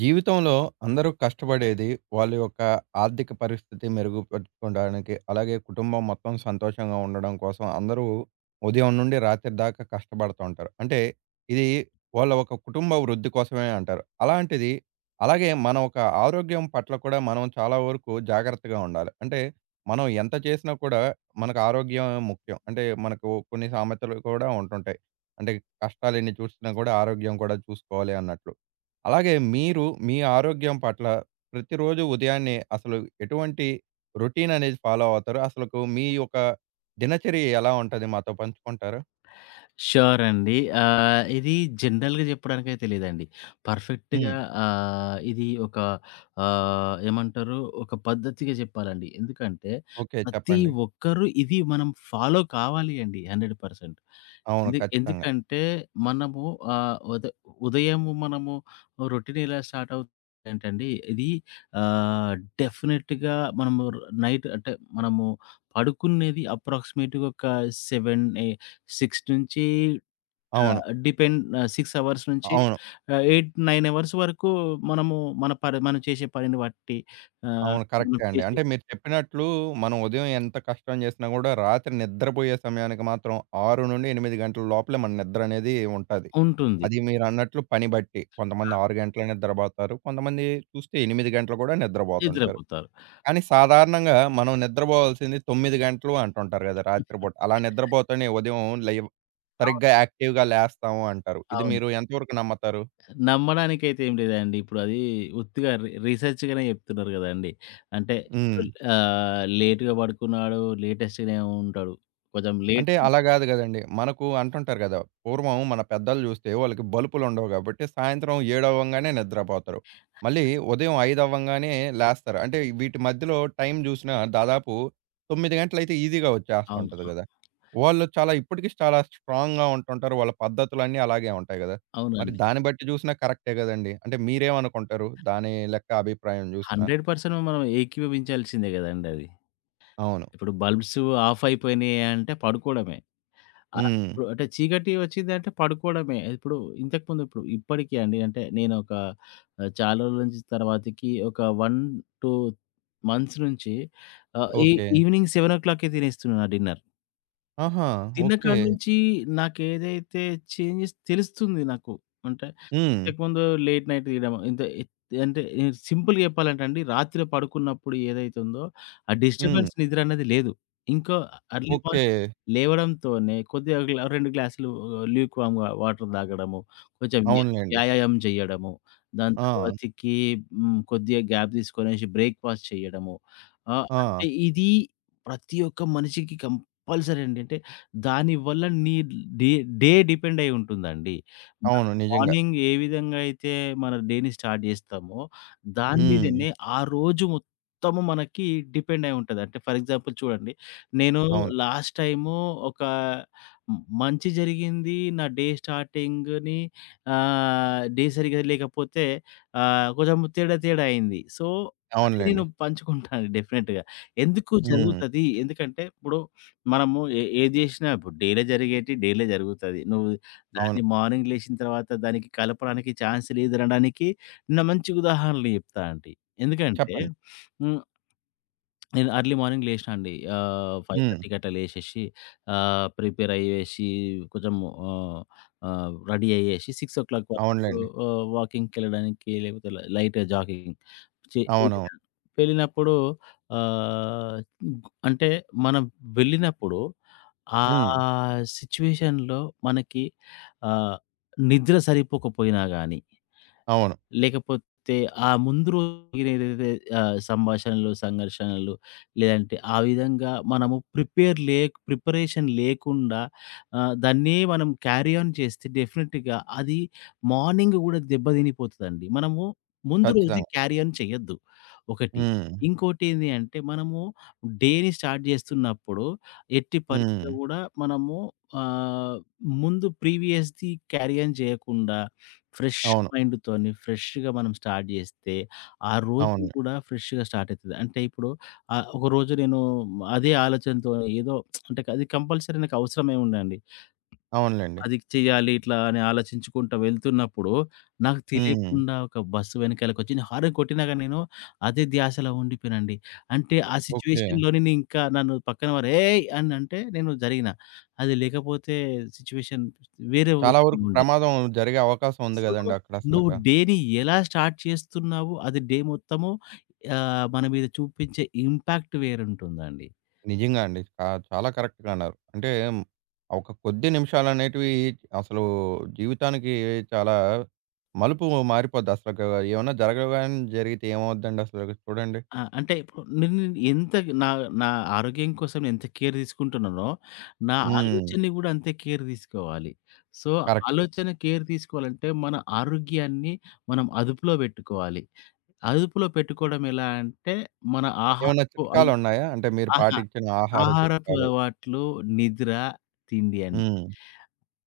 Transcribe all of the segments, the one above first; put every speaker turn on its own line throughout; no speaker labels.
జీవితంలో అందరూ కష్టపడేది వాళ్ళ యొక్క ఆర్థిక పరిస్థితి మెరుగుపరుచుకోవడానికి, అలాగే కుటుంబం మొత్తం సంతోషంగా ఉండడం కోసం అందరూ ఉదయం నుండి రాత్రి దాకా కష్టపడుతూ ఉంటారు. అంటే ఇది వాళ్ళ ఒక కుటుంబ వృద్ధి కోసమే అంటారు. అలాగే మన ఒక ఆరోగ్యం పట్ల కూడా మనం చాలా వరకు జాగ్రత్తగా ఉండాలి. అంటే మనం ఎంత చేసినా కూడా మనకు ఆరోగ్యం ముఖ్యం. అంటే మనకు కొన్ని సామెతలు కూడా ఉంటుంటాయి. అంటే కష్టాలు ఎన్ని చూసినా కూడా ఆరోగ్యం కూడా చూసుకోవాలి అన్నట్లు. అలాగే మీరు మీ ఆరోగ్యం పట్ల ప్రతిరోజు ఉదయాన్నే అసలు ఎటువంటి రొటీన్ అనేది ఫాలో అవుతారు? అసలకు మీ యొక్క దినచర్య ఎలా ఉంటది మాతో పంచుకుంటారా?
ష్యూర్ అండి. ఇది జనరల్‌గా చెప్పడానికైతే లేదండి. పర్ఫెక్ట్‌గా
హ్మ్.
ఇది ఒక ఆహ్, ఏమంటారు ఒక పద్ధతిగా చెప్పాలండి. ఎందుకంటే
ఓకే.
ప్రతి
చెప్పండి.
ఒక్కరు ఇది మనం ఫాలో కావాలి అండి 100%.
అవును.
ఎందు
ఖచ్చితంగా.
ఎందుకంటే మనము ఆహ్, ఉద ఉదయము మనము రొటీన్ ఎలా స్టార్ట్ అవుతుందంటండి. ఇది ఆహ్, డెఫినిట్‌గా మనము నైట్ అంటే మనము పడుకునేది అప్రాక్సిమేట్‌గా ఒక 7, 6 నుంచి
అవును.
6 అవర్స్ నుంచి
అవును.
8, 9 అవర్స్ వరకు మనము మన పని మనం చేసే పనిని బట్టి. ఆహ్,
అవును.
మనం
కరెక్టే అండి.
చేసే
అంటే మీరు చెప్పినట్లు మనం ఉదయం ఎంత కష్టం చేసినా గూడా రాత్రి నిద్రపోయే సమయానికి మాత్రం 6-8 గంటల లోపలే మన నిద్ర అనేది ఉంటది.
ఉంటుంది.
అది మీరన్నట్లు పని బట్టి.
ఆ!
కొంతమంది 6 గంటలే నిద్రబోతారు. కొంతమంది చూస్తే 8 గంటలు కూడా నిద్రబోతుంటారు.
నిద్రపోతారు.
కానీ సాధారణంగా మనం నిద్రపోవాల్సింది 9 గంటలు అంటుంటారు గదా! రాత్రిపూట. అలా నిద్రపోతేనే ఉదయం లేవ
అవును.
సరిగ్గా యాక్టివ్‌గా లేస్తాము అంటారు. ఇది
అవును.
మీరు ఎంతవరకు నమ్ముతారు?
నమ్మడానికైతే ఏం లేదండి. ఇప్పుడు అది ఉత్తిగా రీసెర్చ్‌గానే చెప్తున్నారు గదండీ. అంటే ఇప్పుడు
హ్మ్.
లేట్‌గా పడుకున్నాడు, లేటెస్ట్‌గానే ఉంటాడు. కొంచెం లేట్
అంటే అలా గాదు గదండీ. మనకు అంటుంటారు గదా! పూర్వం మన పెద్దలు జూస్తే వాళ్ళకి బలుపులుండవు గాబట్టి, సాయంత్రం 7 అవ్వంగానే నిద్రపోతారు. మళ్ళీ ఉదయం 5 అవ్వంగానే లేస్తారు. అంటే వీటి మధ్యలో టైం జూసినా దాదాపు 9 గంటలైతే ఈజీగా
అవును.
వచ్చేస్తుంటది గదా! వాళ్ళు చాలా ఇప్పటికి చాలా స్ట్రాంగ్‌గా ఉంటుంటారు. వాళ్ళ పద్ధతులన్నీ అలాగే ఉంటాయి గదా! మరి
అవునండి.
దాన్ని బట్టి జూసినా కరెక్టే గదండీ. అంటే మీరేమనుకుంటారు? దాని లెక్క అభిప్రాయం జూసినా?
100% మనం ఏకీభవించాల్సిందే గదండీ అది.
అవును.
ఇప్పుడు బల్బ్స్ ఆఫ్ అయిపోయినాయి అంటే పడుకోవడమే.
హ్మ్.
ఇప్పుడు అంటే చీకటి వచ్చిందంటే పడుకోవడమే. ఇప్పుడు ఇంతకుముందు ఇప్పుడు ఇప్పటికి అండి, అంటే నేను చాలా రోజుల నుంచి తర్వాతకి ఒక 1, 2 మంత్స్ నుంచి ఆహ్, ఈ
ఓకే.
ఈవినింగ్ 7:00కే తినేస్తున్నా డిన్నర్.
ఆహా! ఓకే.
తిన్నకాడ నుంచి నాకేదైతే చేంజెస్ తెలుస్తుంది నాకు. అంటే
హ్మ్.
ఇంతకుముందు లేట్ నైట్ తీయడం ఇంత ఎత్ అంటే సింపుల్‌గా చెప్పాలంటే అండి, రాత్రి పడుకున్నప్పుడు ఏదైతే ఉందో ఆ
హ్మ్.
డిస్టర్బెన్స్ నిద్ర అనేది లేదు. ఇంకా ఎర్లీ
ఓకే.
మార్నింగ్ లేవడంతోనే కొద్దిగా 2 గ్లాసులు ల్యూక్ వార్మ్ వాటర్ తాగడము, కొంచెం
అవునులెండి.
వ్యాయామం చేయడము, దాని
ఆ!
తర్వాతకి కొద్దిగా గ్యాప్ తీసుకొనేసి బ్రేక్‌ఫాస్ట్ చేయడము.
ఆ!
అంటే ఇది ప్రతి ఒక్క మనిషికి కంపల్సరీ అండి. అంటే దానివల్ల నీ డే డే డిపెండ్ అయి ఉంటుందండి. మనం
అవును. నిజంగా.
మార్నింగ్ ఏ విధంగా అయితే మన డేని స్టార్ట్ జేస్తామో, దాని
హ్మ్.
మీదనే ఆ రోజు మొత్తము మనకి డిపెండ్ అయి ఉంటది. అంటే ఫర్ ఎగ్జాంపుల్ చూడండి, నేను
అవును.
లాస్ట్ టైము ఒక మంచి జరిగింది. నా డే స్టార్టింగ్‌ని, డే సరిగ్గా లేకపోతే కొంచెం తేడా తేడా అయింది. సో, అది నేను
అవునులెండి.
పంచుకుంటాను డెఫినిట్‌గా. ఎందుకు
హ్మ్.
జరుగుతది? ఎందుకంటే ఇప్పుడు మనము ఏది జేసినా ఇప్పుడు డేలే జరిగేటివి డేలే జరుగుతది. నువ్వు
అవును.
దాన్ని మార్నింగ్ లేచిన తర్వాత దానికి కలపడానికి ఛాన్స్ లేదనడానికి నిన్న మంచి ఉదాహరణలు జెప్తా అండి. ఎందుకంటే
చెప్పండి.
హ్మ్. నేను ఎర్లీ మార్నింగ్ లేసినా అండి.
హ్మ్.
5:30కి అట్లా లేసేసి ప్రిపేర్ అయ్యేసి కొంచెం ఆహ్, ఆహ్, రెడీ అయ్యేసి 6:00 వరకు
అవునులెండి.
వాకింగ్‌కెళ్ళడానికి లేకపోతే లైట్ జాగింగ్ చే
అవునవును.
వెళ్ళాను. వెళ్ళినప్పుడు ఆహ్, అంటే మనం వెళ్ళినప్పుడు ఆ
హ్మ్.
సిట్యుయేషన్‌లో మనకి ఆహ్, నిద్ర సరిపోకపోయినా గాని,
అవును.
లేకపోతే ఆ ముందు రోజునేదైతే సంభాషణలు, సంఘర్షణలు, లేదంటే ఆ విధంగా మనము ప్రిపేర్ లేక్ ప్రిపరేషన్ లేకుండా దాన్నే మనం క్యారీ ఆన్ చేస్తే, డెఫినెట్‌గా అది మార్నింగ్ గూడా దెబ్బతినిపోతదండి. మనము ముందు రోజు
ఖచ్చితంగా.
క్యారీ ఆన్ చేయొద్దు ఒకటి.
హ్మ్.
ఇంకోటేంది అంటే మనము డే‌ని స్టార్ట్ జేస్తున్నప్పుడు ఎట్టి
హ్మ్.
పరిస్థితిలో గూడా మనము ఆహ్, ముందు ప్రీవియస్‌ది క్యారీ ఆన్ జేయకుండా ఫ్రెష్
అవును.
మైండ్‌తోని ఫ్రెష్‌గా మనం స్టార్ట్ జేస్తే, ఆ రోజు
అవును.
గూడా ఫ్రెష్‌గా స్టార్ట్ అయితది. అంటే ఇప్పుడు ఒకరోజు నేను అదే ఆలోచనతో ఏదో, అంటే అది కంపల్సరీ నాకు అవసరమేముందండి?
అవునులెండి.
అది చెయ్యాలి ఇట్లా అని ఆలోచించుకుంటా వెళ్తున్నప్పుడు, నాకు
హ్మ్.
తెలియకుండా ఒక బస్సు వెనకాలకొచ్చి నేను హారన్ కొట్టినా గాని నేను అదే ధ్యాసలో ఉండిపోయానండి. అంటే ఆ
ఓకే.
సిట్యుయేషన్‌లో నన్ను పక్కన వారు "ఏయ్!" అని అంటే నేను జరిగినా. అది లేకపోతే సిట్యుయేషన్ వేరే
చాలా వరకు ప్రమాదం జరిగే అవకాశం ఉంది
సో,
గదండీ అక్కడసలక.
నువ్వు డేని ఎలా స్టార్ట్ చేస్తున్నావు, అది డే మొత్తము మన మీద చూపించే ఇంపాక్ట్ వేరుంటుందండి.
నిజంగా అండి. ఆ! చాలా కరెక్ట్‌గా అన్నారు. అంటే మ్, ఒక కొద్ది నిమిషాలనేటివి అసలు జీవితానికి చాలా మలుపు మారిపోద్ది. అసలు ఏమన్నా జరగగానే జరిగితే ఏమవుద్దండి అసలు చూడండి.
ఆ! అంటే ఇప్పుడు నేను ఎంత నా నా ఆరోగ్యం కోసం ఎంత కేర్ తీసుకుంటున్నానో, నా
హ్మ్.
ఆలోచనని గూడా అంతే కేర్ తీసుకోవాలి. So,
correct.
ఆలోచన కేర్ తీసుకోవాలంటే మన ఆరోగ్యాన్ని మనం అదుపులో పెట్టుకోవాలి. అదుపులో పెట్టుకోవడం ఎలా అంటే, మన
ఏమన్నా
ఆహారపు అల్
చిట్కాలున్నాయా? అంటే మీరు
ఆహా!
పాటించిన ఆహార
ఆహారపు
చిట్కాలు?
అలవాట్లు, నిద్ర, తిండి అండి.
హ్మ్.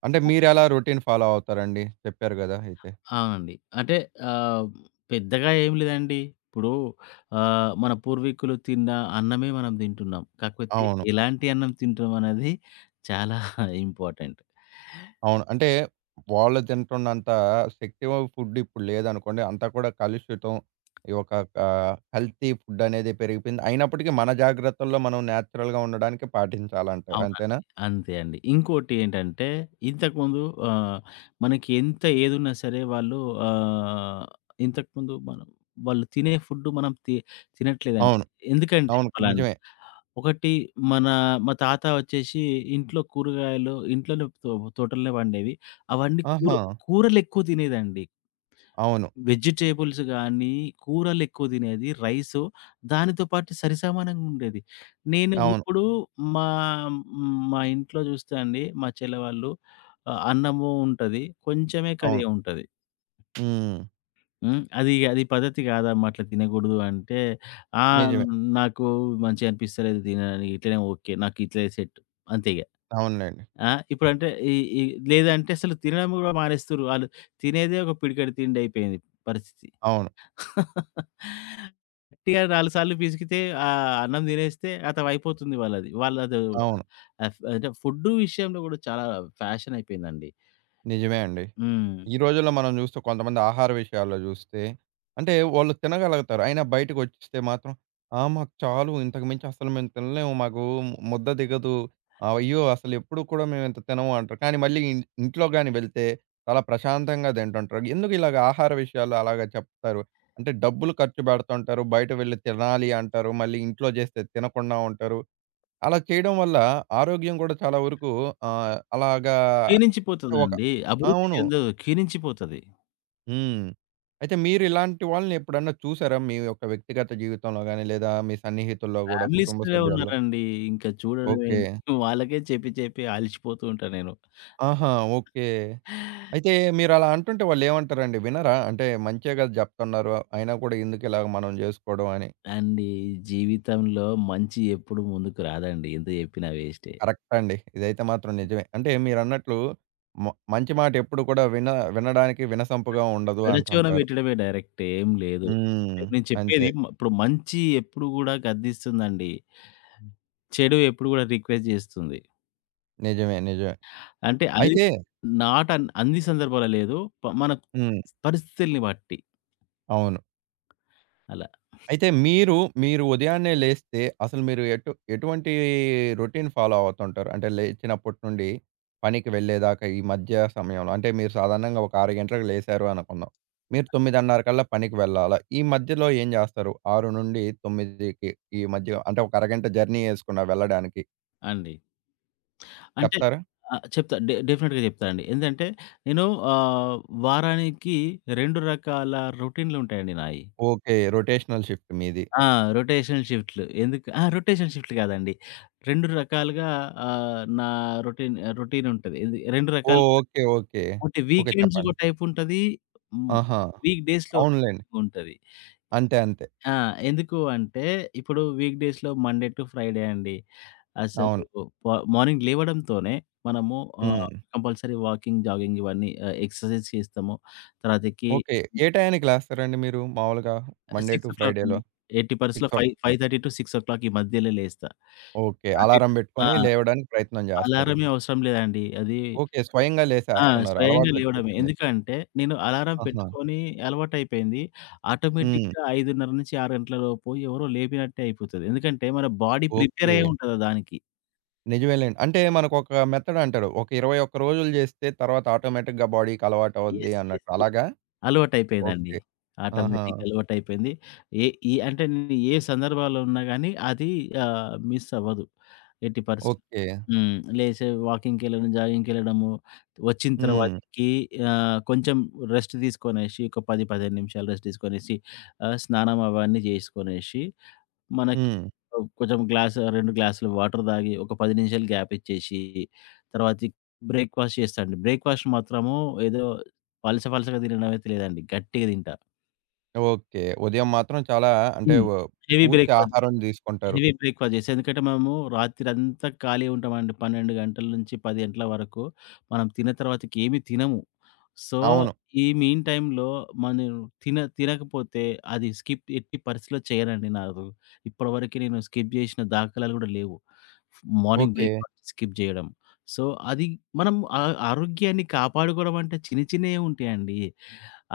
అంటే మీరెలా రొటీన్ ఫాలో అవుతారండి? చెప్పారు గదా! అయితే.
అవునండి. అంటే ఆహ్, పెద్దగా ఏం లేదండి. ఇప్పుడు మన పూర్వీకులు తిన్న అన్నమే మనం తింటున్నాం. కాకపోతే
అవును.
ఎలాంటి అన్నం తింటున్నాం అనేది చాలా ఇంపార్టెంట్.
అవును. అంటే వాళ్ళు తింటున్నంత శక్తి ఫుడ్ ఇప్పుడు లేదనుకోండి. అంతా కూడా కలుషితం. ఈ ఒక కల్తీ ఫుడ్ అనేది పెరిగిపోయింది. అయినప్పటికీ మన జాగ్రత్తల్లో మనం నేచురల్‌గా ఉండడానికి పాటించాలంటారు.
అవునండి.
అంతేనా?
అంతే అండి. ఇంకోటి ఏంటంటే ఇంతకుముందు ఆహ్, మనకి ఎంత ఏదున్నా సరే వాళ్ళు ఆహ్, ఇంతకుముందు మనం వాళ్ళు తినే ఫుడ్ మనం తినట్లేదండి.
అవును.
ఎందుకంటే
అవును.
పలానా
నిజమే.
ఒకటి మన మా తాత వచ్చేసి ఇంట్లో కూరగాయలు ఇంట్లోనే తోటలోనే పండేవి. అవన్నీ
ఆహా!
కూరలెక్కువ తినేదండి.
అవును.
వెజిటబుల్స్ గానీ, కూరలెక్కువ తినేది. రైసు దానితో పాటు సరిసమానంగా ఉండేది. నేను
అవును.
ఇప్పుడు మా మా ఇంట్లో చూస్తే అండి, మా చెల్లె వాళ్ళు, అన్నము ఉంటది. కొంచెమే కర్రీ
అవును.
ఉంటది.
హ్మ్.
హ్మ్. అది అది పద్ధతి కాదమ్మా! అట్లా తినకూడదు అంటే, ఆ!
నిజమే.
నాకు మంచిగా అనిపిస్తలేదు తినడానికి ఇట్లనే ఓకే. నాకు ఇట్లే సెట్, అంతే ఇగ.
అవునులెండి.
ఆ! ఇప్పుడంటే ఈ ఈ లేదంటే అసలు తినడం కూడా మానేస్తుర్రు. ఆళ్ళు తినేదే ఒక పిడికెడు తిండి అయిపోయింది పరిస్థితి.
అవును.
గట్టిగా 4 సార్లు పిసికితే అన్నం తినేస్తే ఖతం అయిపోతుంది వాళ్ళది. వాళ్ళది
అవును.
అఫ్ అంటే ఫుడ్ విషయంలో కూడా చాలా ఫ్యాషన్ అయిపోయిందండి.
నిజమే అండి.
హ్మ్.
ఈ రోజుల్లో మనం చూస్తే కొంతమంది ఆహార విషయాల్లో చూస్తే అంటే వాళ్ళు తినగలుగుతారు. అయినా బయటకొచ్చేస్తే మాత్రం, "ఆ! మాకు చాలు, ఇంతకు మించి అసలు మేము తినలేము. మాకు ముద్ద దిగదు. ఆహ్, అయ్యో! అసలు ఎప్పుడు కూడా మేము ఇంత తినము" అంటారు. కానీ మళ్ళీ ఇంట్లో గాని వెళ్తే చాలా ప్రశాంతంగా తింటుంటారు. ఎందుకు ఇలాగ ఆహార విషయాల్లో అలాగా చెప్తారు? అంటే డబ్బులు ఖర్చు పెడుతుంటారు. బయట వెళ్లి తినాలి అంటారు. మళ్ళీ ఇంట్లో చేస్తే తినకుండా ఉంటారు. అలా చేయడం వల్ల ఆరోగ్యం కూడా చాలా వరకు అలాగా ఒక
క్షీణించిపోతదండి. అభివృద్ధి
అవును.
చెందదు. క్షీణించిపోతది.
హ్మ్. అయితే మీరిలాంటి వాళ్ళని ఎప్పుడన్నా చూసారా? మీ యొక్క వ్యక్తిగత జీవితంలో గాని, లేదా మీ సన్నిహితుల్లో గూడా, కుటుంబ
ఫ్యామిలీస్‌లో
సభ్యుల్లో?
ఉన్నారండి. ఇంకా చూడడమే
ఓకే.
వాళ్ళకే చెప్పి చెప్పి అలిసిపోతూ ఉంటా నేను.
ఆహా! ఓకే. అయితే మీరలా అంటుంటే వాళ్ళేమంటారండి? వినరా? అంటే మంచే గదా జెప్తున్నారు. అయినా కూడా ఎందుకిలాగ మనం జేసుకోవడం అని.
అండి, జీవితంలో మంచి ఎప్పుడు ముందుకు రాదండి. ఎంత చెప్పినా వేస్టే.
కరెక్ట్ అండి. ఇదైతే మాత్రం నిజమే. అంటే మీరన్నట్లు మ మంచి మాట ఎప్పుడు కూడా వినడానికి వినసొంపుగా ఉండదు
పెడచెవిన
అంటుంటారు.
పెట్టడమే, డైరెక్ట్ ఏం లేదు.
హ్మ్.
నేను చెప్పేది
అంతే.
ఇప్పుడు మంచి ఎప్పుడు గూడా గద్దిస్తుందండి. చెడు ఎప్పుడు గూడా రిక్వెస్ట్ జేస్తుంది.
నిజమే. నిజమే.
అంటే అది
అయితే
నాట్ అన్ అన్ని సందర్భాల్లో లేదు. మన
హ్మ్.
పరిస్థితుల్ని బట్టి
అవును.
అలా
అయితే మీరు, మీరు ఉదయాన్నే లేస్తే అసలు మీరు ఎటువంటి రొటీన్ ఫాలో అవుతుంటారు? అంటే లేచినప్పటి నుండి పనికి వెళ్ళేదాకా ఈ మధ్య సమయంలో అంటే మీరు సాధారణంగా ఒక 6 గంటలకు లేసారు అనుకుందాం. మీరు 9:30 కల్లా పనికి వెళ్ళాలా? ఈ మధ్యలో ఏం చేస్తారు? 6-9కి ఈ మధ్య అంటే ఒక అరగంట జర్నీ యేసుకున్నా వెళ్ళడానికి
అండి. అంటే
చెప్తారా?
ఆ! చెప్తా. డెఫినిట్‌గా చెప్తా అండి. ఏందంటే నేను ఆహ్, వారానికి 2 రకాల రొటీన్‌లుంటాయండి నాయి.
ఓకే. రొటేషనల్ షిఫ్ట్ మీది.
ఆ! రొటేషనల్ షిఫ్ట్‌లు. ఎందుకు ఆ! రొటేషనల్ షిఫ్ట్‌లు కాదండి. 2 రకాలుగా నా రొటీనుంటది. ఇది 2 రకాలు.
ఓహ్! ఓకే. ఓకే.
అంటే
ఓకే.
వీకెండ్స్ ఒక
చెప్పండి.
టైపుంటది. హ్మ్.
ఆహా!
వీక్ డేస్‌లో
అవునులెండి.
ఉంటది.
అంతే. అంతే.
ఆ! ఎందుకు అంటే, ఇప్పుడు వీక్ డేస్‌లో మండే టు ఫ్రైడే అండి. అసలు
అవును.
ప మార్నింగ్ లేవడంతోనే మనము ఆహ్,
హ్మ్.
కంపల్సరీ వాకింగ్, జాగింగ్ ఇవన్నీ, ఎక్సర్సైజ్ చేస్తాము. తర్వాతకి
ఓకే. ఏ టయానికి లేస్తారండి మీరు మామూలుగా మండే టు
6:00
ఫ్రైడే‌లో?
అండి. 80%
6:00.
5:30-6:00 ఈ మధ్యలో లేస్తా.
ఓకే.
అంటే
అలారం
ఆ!
బెట్టుకొని లేవడానికి ప్రయత్నం జేస్తారు.
అలారమే అవసరం లేదండి. అది
ఓకే. స్వయంగా
ఆ!
లేసేస్తున్నారు.
స్వయంగా లేవడమే.
అలవాటొచ్చేసింది.
ఎందుకంటే నేను అలారం
ఆహా!
పెట్టుకొని అలవాటయిపోయింది.
హ్మ్.
ఆటోమేటిక్‌గా 5:30-6 గంటల లోపు ఎవరో లేపినట్టే అయిపోతది. ఎందుకంటే మన బాడీ ప్రిపేర్
ఓకే.
అయ్యే ఉంటది దానికి.
నిజమేలెండి. అంటే మనకొక మెథడంటారు. ఒక 21 రోజులు జేస్తే తర్వాత ఆటోమేటిక్‌గా బాడీకి అలవాటవుద్ది
యెస్. యెస్.
అన్నట్టు.
యెస్.
అలాగా?
అలవాటయిపోయిందండి.
ఓకే. ఆహా!
ఆటోమేటిక్‌గా అలవాటయిపోయింది. ఏ ఈ అంటే నేను ఏ సందర్భాల్లో ఉన్నా గానీ అది మిస్ అవ్వదు. ఎట్టి పరిస్థితి.
ఓకే.
లేసి వాకింగ్‌కెళ్ళడం, జాగింగ్‌కెళ్ళడము, వచ్చిన
హ్మ్.
తర్వాతకి కొంచెం రెస్ట్ తీసుకొనేసి, ఒక 10, 15 నిమిషాలు రెస్ట్ తీసుకొనేసి, స్నానం అవన్నీ జేసుకొనేసి మనకి
హ్మ్.
2 గ్లాసులు వాటర్ తాగి, ఒక 10 నిమిషాలు గ్యాప్ ఇచ్చేసి, తర్వాతికి బ్రేక్‌ఫాస్ట్ చేస్తా అండి. బ్రేక్‌ఫాస్ట్ మాత్రము ఏదో పలస పలసగా తినడం అయితే లేదండి. గట్టిగా తింటా.
ఓకే. ఉదయం మాత్రం చాలా అంటే
హ్మ్. హెవీ
పూర్తి
బ్రేక్‌ఫాస్ట్.
ఆహారం దీసుకుంటారు.
హెవీ బ్రేక్‌ఫాస్ట్ చేసి. ఎందుకంటే మనము రాత్రంతా ఖాళీ ఉంటామండి. 12 గంటల నుంచి 10 గంటల వరకు మనం తిన్న తర్వాతకి ఏమి తినము. సో,
అవును.
ఈ మీన్ టైమ్‌లో మనం తినకపోతే, అది స్కిప్ ఎట్టి పరిస్థితిలో చేయనండి నాకు. ఇప్పటివరకు నేను స్కిప్ చేసిన దాఖలాలు కూడా లేవు. Morning
okay.
బ్రేక్‌ఫాస్ట్ స్కిప్ చేయడం. సో, అది మనం ఆ ఆరోగ్యాన్ని కాపాడుకోవడం అంటే చిన్న చిన్నయే ఉంటాయండి.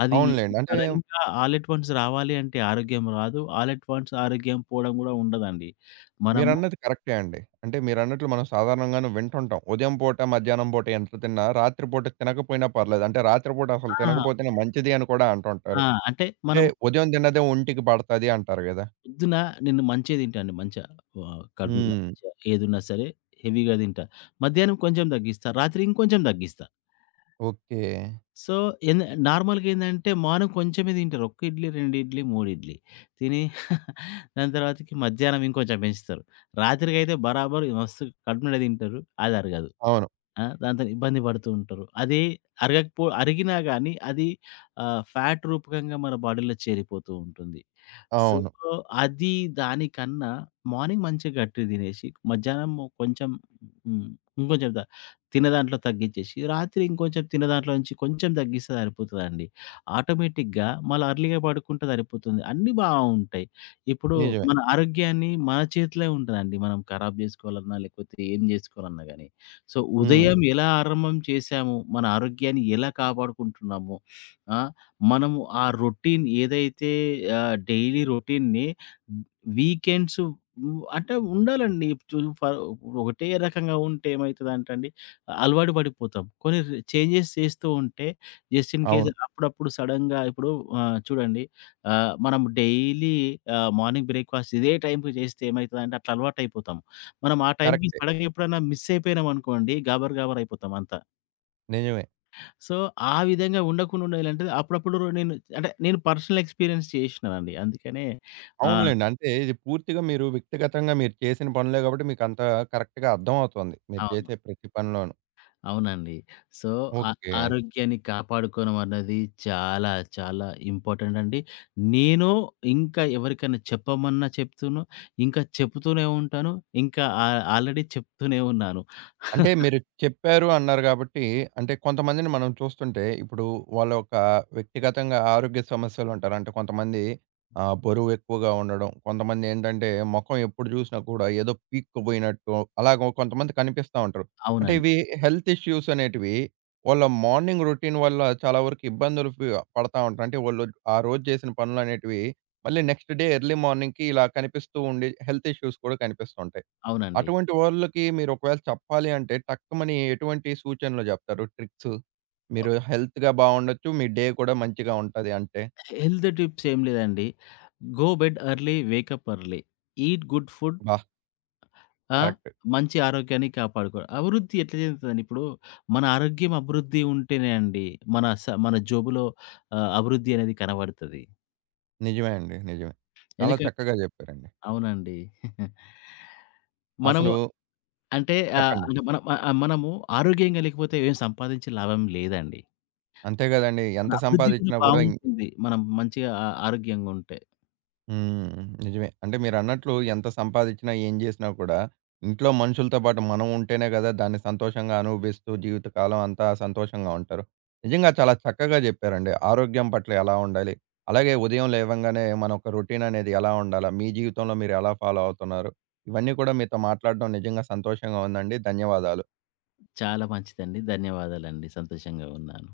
అది
అవునులెండి. అంటే
సడెన్‌గా ఆల్ ఎట్ వన్స్ రావాలి అంటే ఆరోగ్యం రాదు. ఆల్ ఎట్ వన్స్ ఆరోగ్యం పోవడం గూడా ఉండదండి. మనము
మీరన్నది కరెక్టే అండి. అంటే మీరన్నట్లు మనం సాధారణంగానే వింటుంటాం. ఉదయం పూట, మధ్యాహ్నం పూట ఎంత తిన్నా రాత్రి పూట తినకపోయినా పర్లేదు. అంటే రాత్రి పూట అసలు
ఆ!
తినకపోతేనే మంచిది అని కూడా
ఆ!
అంటుంటారు.
అంటే
అంటే
మనం
ఉదయం తిన్నదే ఒంటికి పడతది అంటారు గదా!
పొద్దున, నేను మంచిగా తింటా అండి. మంచిగా కడుపు నిండా
హ్మ్.
మంచిగా ఏదున్నా సరే హెవీగా తింటా. మధ్యాహ్నం కొంచెం తగ్గిస్తా. రాత్రి ఇంకొంచెం తగ్గిస్తా.
ఓకే.
సో, ఏంద నార్మల్‌గా ఏందంటే మార్నింగ్ కొంచెమే తింటారు. ఒక్క ఇడ్లీ, 2 ఇడ్లీ, 3 ఇడ్లీ తిని దాని తర్వాతకి మధ్యాహ్నం ఇంకొంచెం పెంచుతారు. రాత్రికైతే బరాబర్ మస్తు కడుపు నిండా తింటారు. అది అరగదు.
అవును.
ఆ! దాంతోని ఇబ్బంది పడుతూ ఉంటారు. అది అరిగినా గాని అది ఫ్యాట్ రూపకంగా మన బాడీలో చేరిపోతూ ఉంటుంది. సో,
అవును.
అది దానికన్నా మార్నింగ్ మంచిగా గట్టిగ తినేసి, మధ్యాహ్నం కొంచెం, హ్మ్. ఇంకొంచెం తిన్న దాంట్లో తగ్గించేసి, రాత్రి ఇంకొంచెం తిన్న దాంట్లో నుంచి కొంచెం తగ్గిస్తే సరిపోతదండి. ఆటోమేటిక్‌గా మళ్ళా ఎర్లీ‌గా పడుకుంటే సరిపోతుంది. అన్నీ బావుంటాయి. ఇప్పుడు
నిజమే.
మన ఆరోగ్యాన్ని మన చేతిలో ఉంటదండి. మనం ఖరాబ్ జేసుకోవాలన్నా, లేకపోతే ఏం జేసుకోవాలన్నా గాని. సో,
హ్మ్.
ఉదయం ఎలా ఆరంభం చేశాము, మన ఆరోగ్యాన్ని ఎలా కాపాడుకుంటున్నాము. ఆ! మనము ఆ రొటీన్ ఏదైతే, డైలీ రొటీన్‌ని, వీకెండ్స్, అంటే ఉండాలండి. ఇప్పుడు ఒకటే రకంగా ఉంటే ఏమైతదంటే అండి, అలవాటు పడిపోతాం. కొన్ని చేంజెస్ చేస్తూ ఉంటే జస్ట్ ఇన్ కేస్
అవును.
అప్పుడప్పుడు సడెన్‌గా, ఇప్పుడు చూడండి, మనం డైలీ మార్నింగ్ బ్రేక్‌ఫాస్ట్ ఇదే టైంకి చేస్తే ఏమైతదంటే అట్లా అలవాటయిపోతాం. మనం ఆ టైంకి
కరెక్టే.
సడెన్‌గా ఎప్పుడైనా మిస్ అయిపోయినామనుకోండి, గాబర్ గాబర్ అయిపోతాం అంతా.
నిజమే.
సో, ఆ విధంగా ఉండకుండా ఉండాలంటే అప్పుడప్పుడు నేను, అంటే నేను పర్సనల్ ఎక్స్‌పీరియన్స్ చేసినానండి. అందుకనే ఆహ్,
అవునులెండి. అంటే ఇది పూర్తిగా మీరు వ్యక్తిగతంగా మీరు చేసిన పనులే గాబట్టి మీకంత కరెక్ట్‌గా అర్థమవుతుంది. మీరు
అవును.
చేసే ప్రతి పనిలోను.
అవునండి. సో, ఆ
ఓకే.
ఆరోగ్యాన్ని కాపాడుకోవడం అన్నది చాలా, చాలా ఇంపార్టెంట్ అండి. నేను ఇంకా ఎవరికైనా చెప్పమన్నా చెప్తును. ఇంకా చెప్తూనే ఉంటాను. ఇంకా ఆల్రెడీ చెప్తూనే ఉన్నాను.
అంటే మీరు చెప్పారు అన్నారు కాబట్టి, అంటే కొంతమందిని మనం చూస్తుంటే, ఇప్పుడు వాళ్ళ యొక్క వ్యక్తిగతంగా ఆరోగ్య సమస్యలు అంటారు. అంటే కొంతమంది ఆహ్, బరువు ఎక్కువగా ఉండడం, కొంతమంది ఏంటంటే మొఖం ఎప్పుడు చూసినా కూడా ఏదో పీక్కుపోయినట్టు అలాగ కొంతమంది కనిపిస్తా ఉంటారు. అంటే
అవునండి.
ఇవి హెల్త్ ఇష్యూస్ అనేటివి వాళ్ళ మార్నింగ్ రొటీన్ వల్ల చాలా వరకు ఇబ్బందులు పడతా ఉంటారు. అంటే వాళ్ళు ఆ రోజు చేసిన పనులనేటివి మళ్ళీ నెక్స్ట్ డే ఎర్లీ మార్నింగ్‌కి ఇలా కనిపిస్తూ ఉండి హెల్త్ ఇష్యూస్ కూడా కనిపిస్తుంటాయి.
అవునండి.
అటువంటి వాళ్ళకి మీరొకవేళ చెప్పాలి అంటే టక్కుమని ఎటువంటి సూచనలు జెప్తారు? ట్రిక్స్? మీరు హెల్త్‌గా బావుండొచ్చు. మీ డే కూడా మంచిగా ఉంటది అంటే?
హెల్త్ టిప్స్ ఏం లేదండి. Go bed early, wake up early. Eat good food.
అబ్బా!
ఆ!
కరెక్ట్.
మంచి ఆరోగ్యాన్ని కాపాడుకో అభివృద్ధి ఎట్లా చెందుతదండి? ఇప్పుడు మన ఆరోగ్యం అభివృద్ధి ఉంటేనే అండి మన జోబులో అభివృద్ధి అనేది కనబడతది.
నిజమే అండి. నిజమే. చాలా
ఎందుకంటే
చక్కగా జెప్పారండి.
అవునండి. మనము
అసలు
అంటే
చెప్పండి.
మనం మనము ఆరోగ్యంగా లేకపోతే ఏం సంపాదించి లాభం లేదండి.
అంతే గదండీ.
మన
ఎంత
అభివృద్ధి కూడా
సంపాదిచ్చినా గూడా
బావుంటుంది. మనం మంచిగా ఆరోగ్యంగుంటే.
హ్మ్. నిజమే. అంటే మీరన్నట్లు ఎంత సంపాదిచ్చినా, ఏం జేసినా కూడా ఇంట్లో మనుషులతో పాటు మనం ఉంటేనే గదా! దాన్ని సంతోషంగా అనుభవిస్తూ జీవితకాలం అంతా సంతోషంగా ఉంటారు. నిజంగా చాలా చక్కగా జెప్పారండి. ఆరోగ్యం పట్ల ఎలా ఉండాలి? అలాగే ఉదయం లేవంగానే మన ఒక రొటీన్ అనేది ఎలా ఉండాలా? మీ జీవితంలో మీరు ఎలా ఫాలో అవుతున్నారు? ఇవన్నీ కూడా మీతో మాట్లాడడం నిజంగా సంతోషంగా ఉందండి. ధన్యవాదాలు.
చాలా మంచిదండి. ధన్యవాదాలండి. సంతోషంగా ఉన్నాను.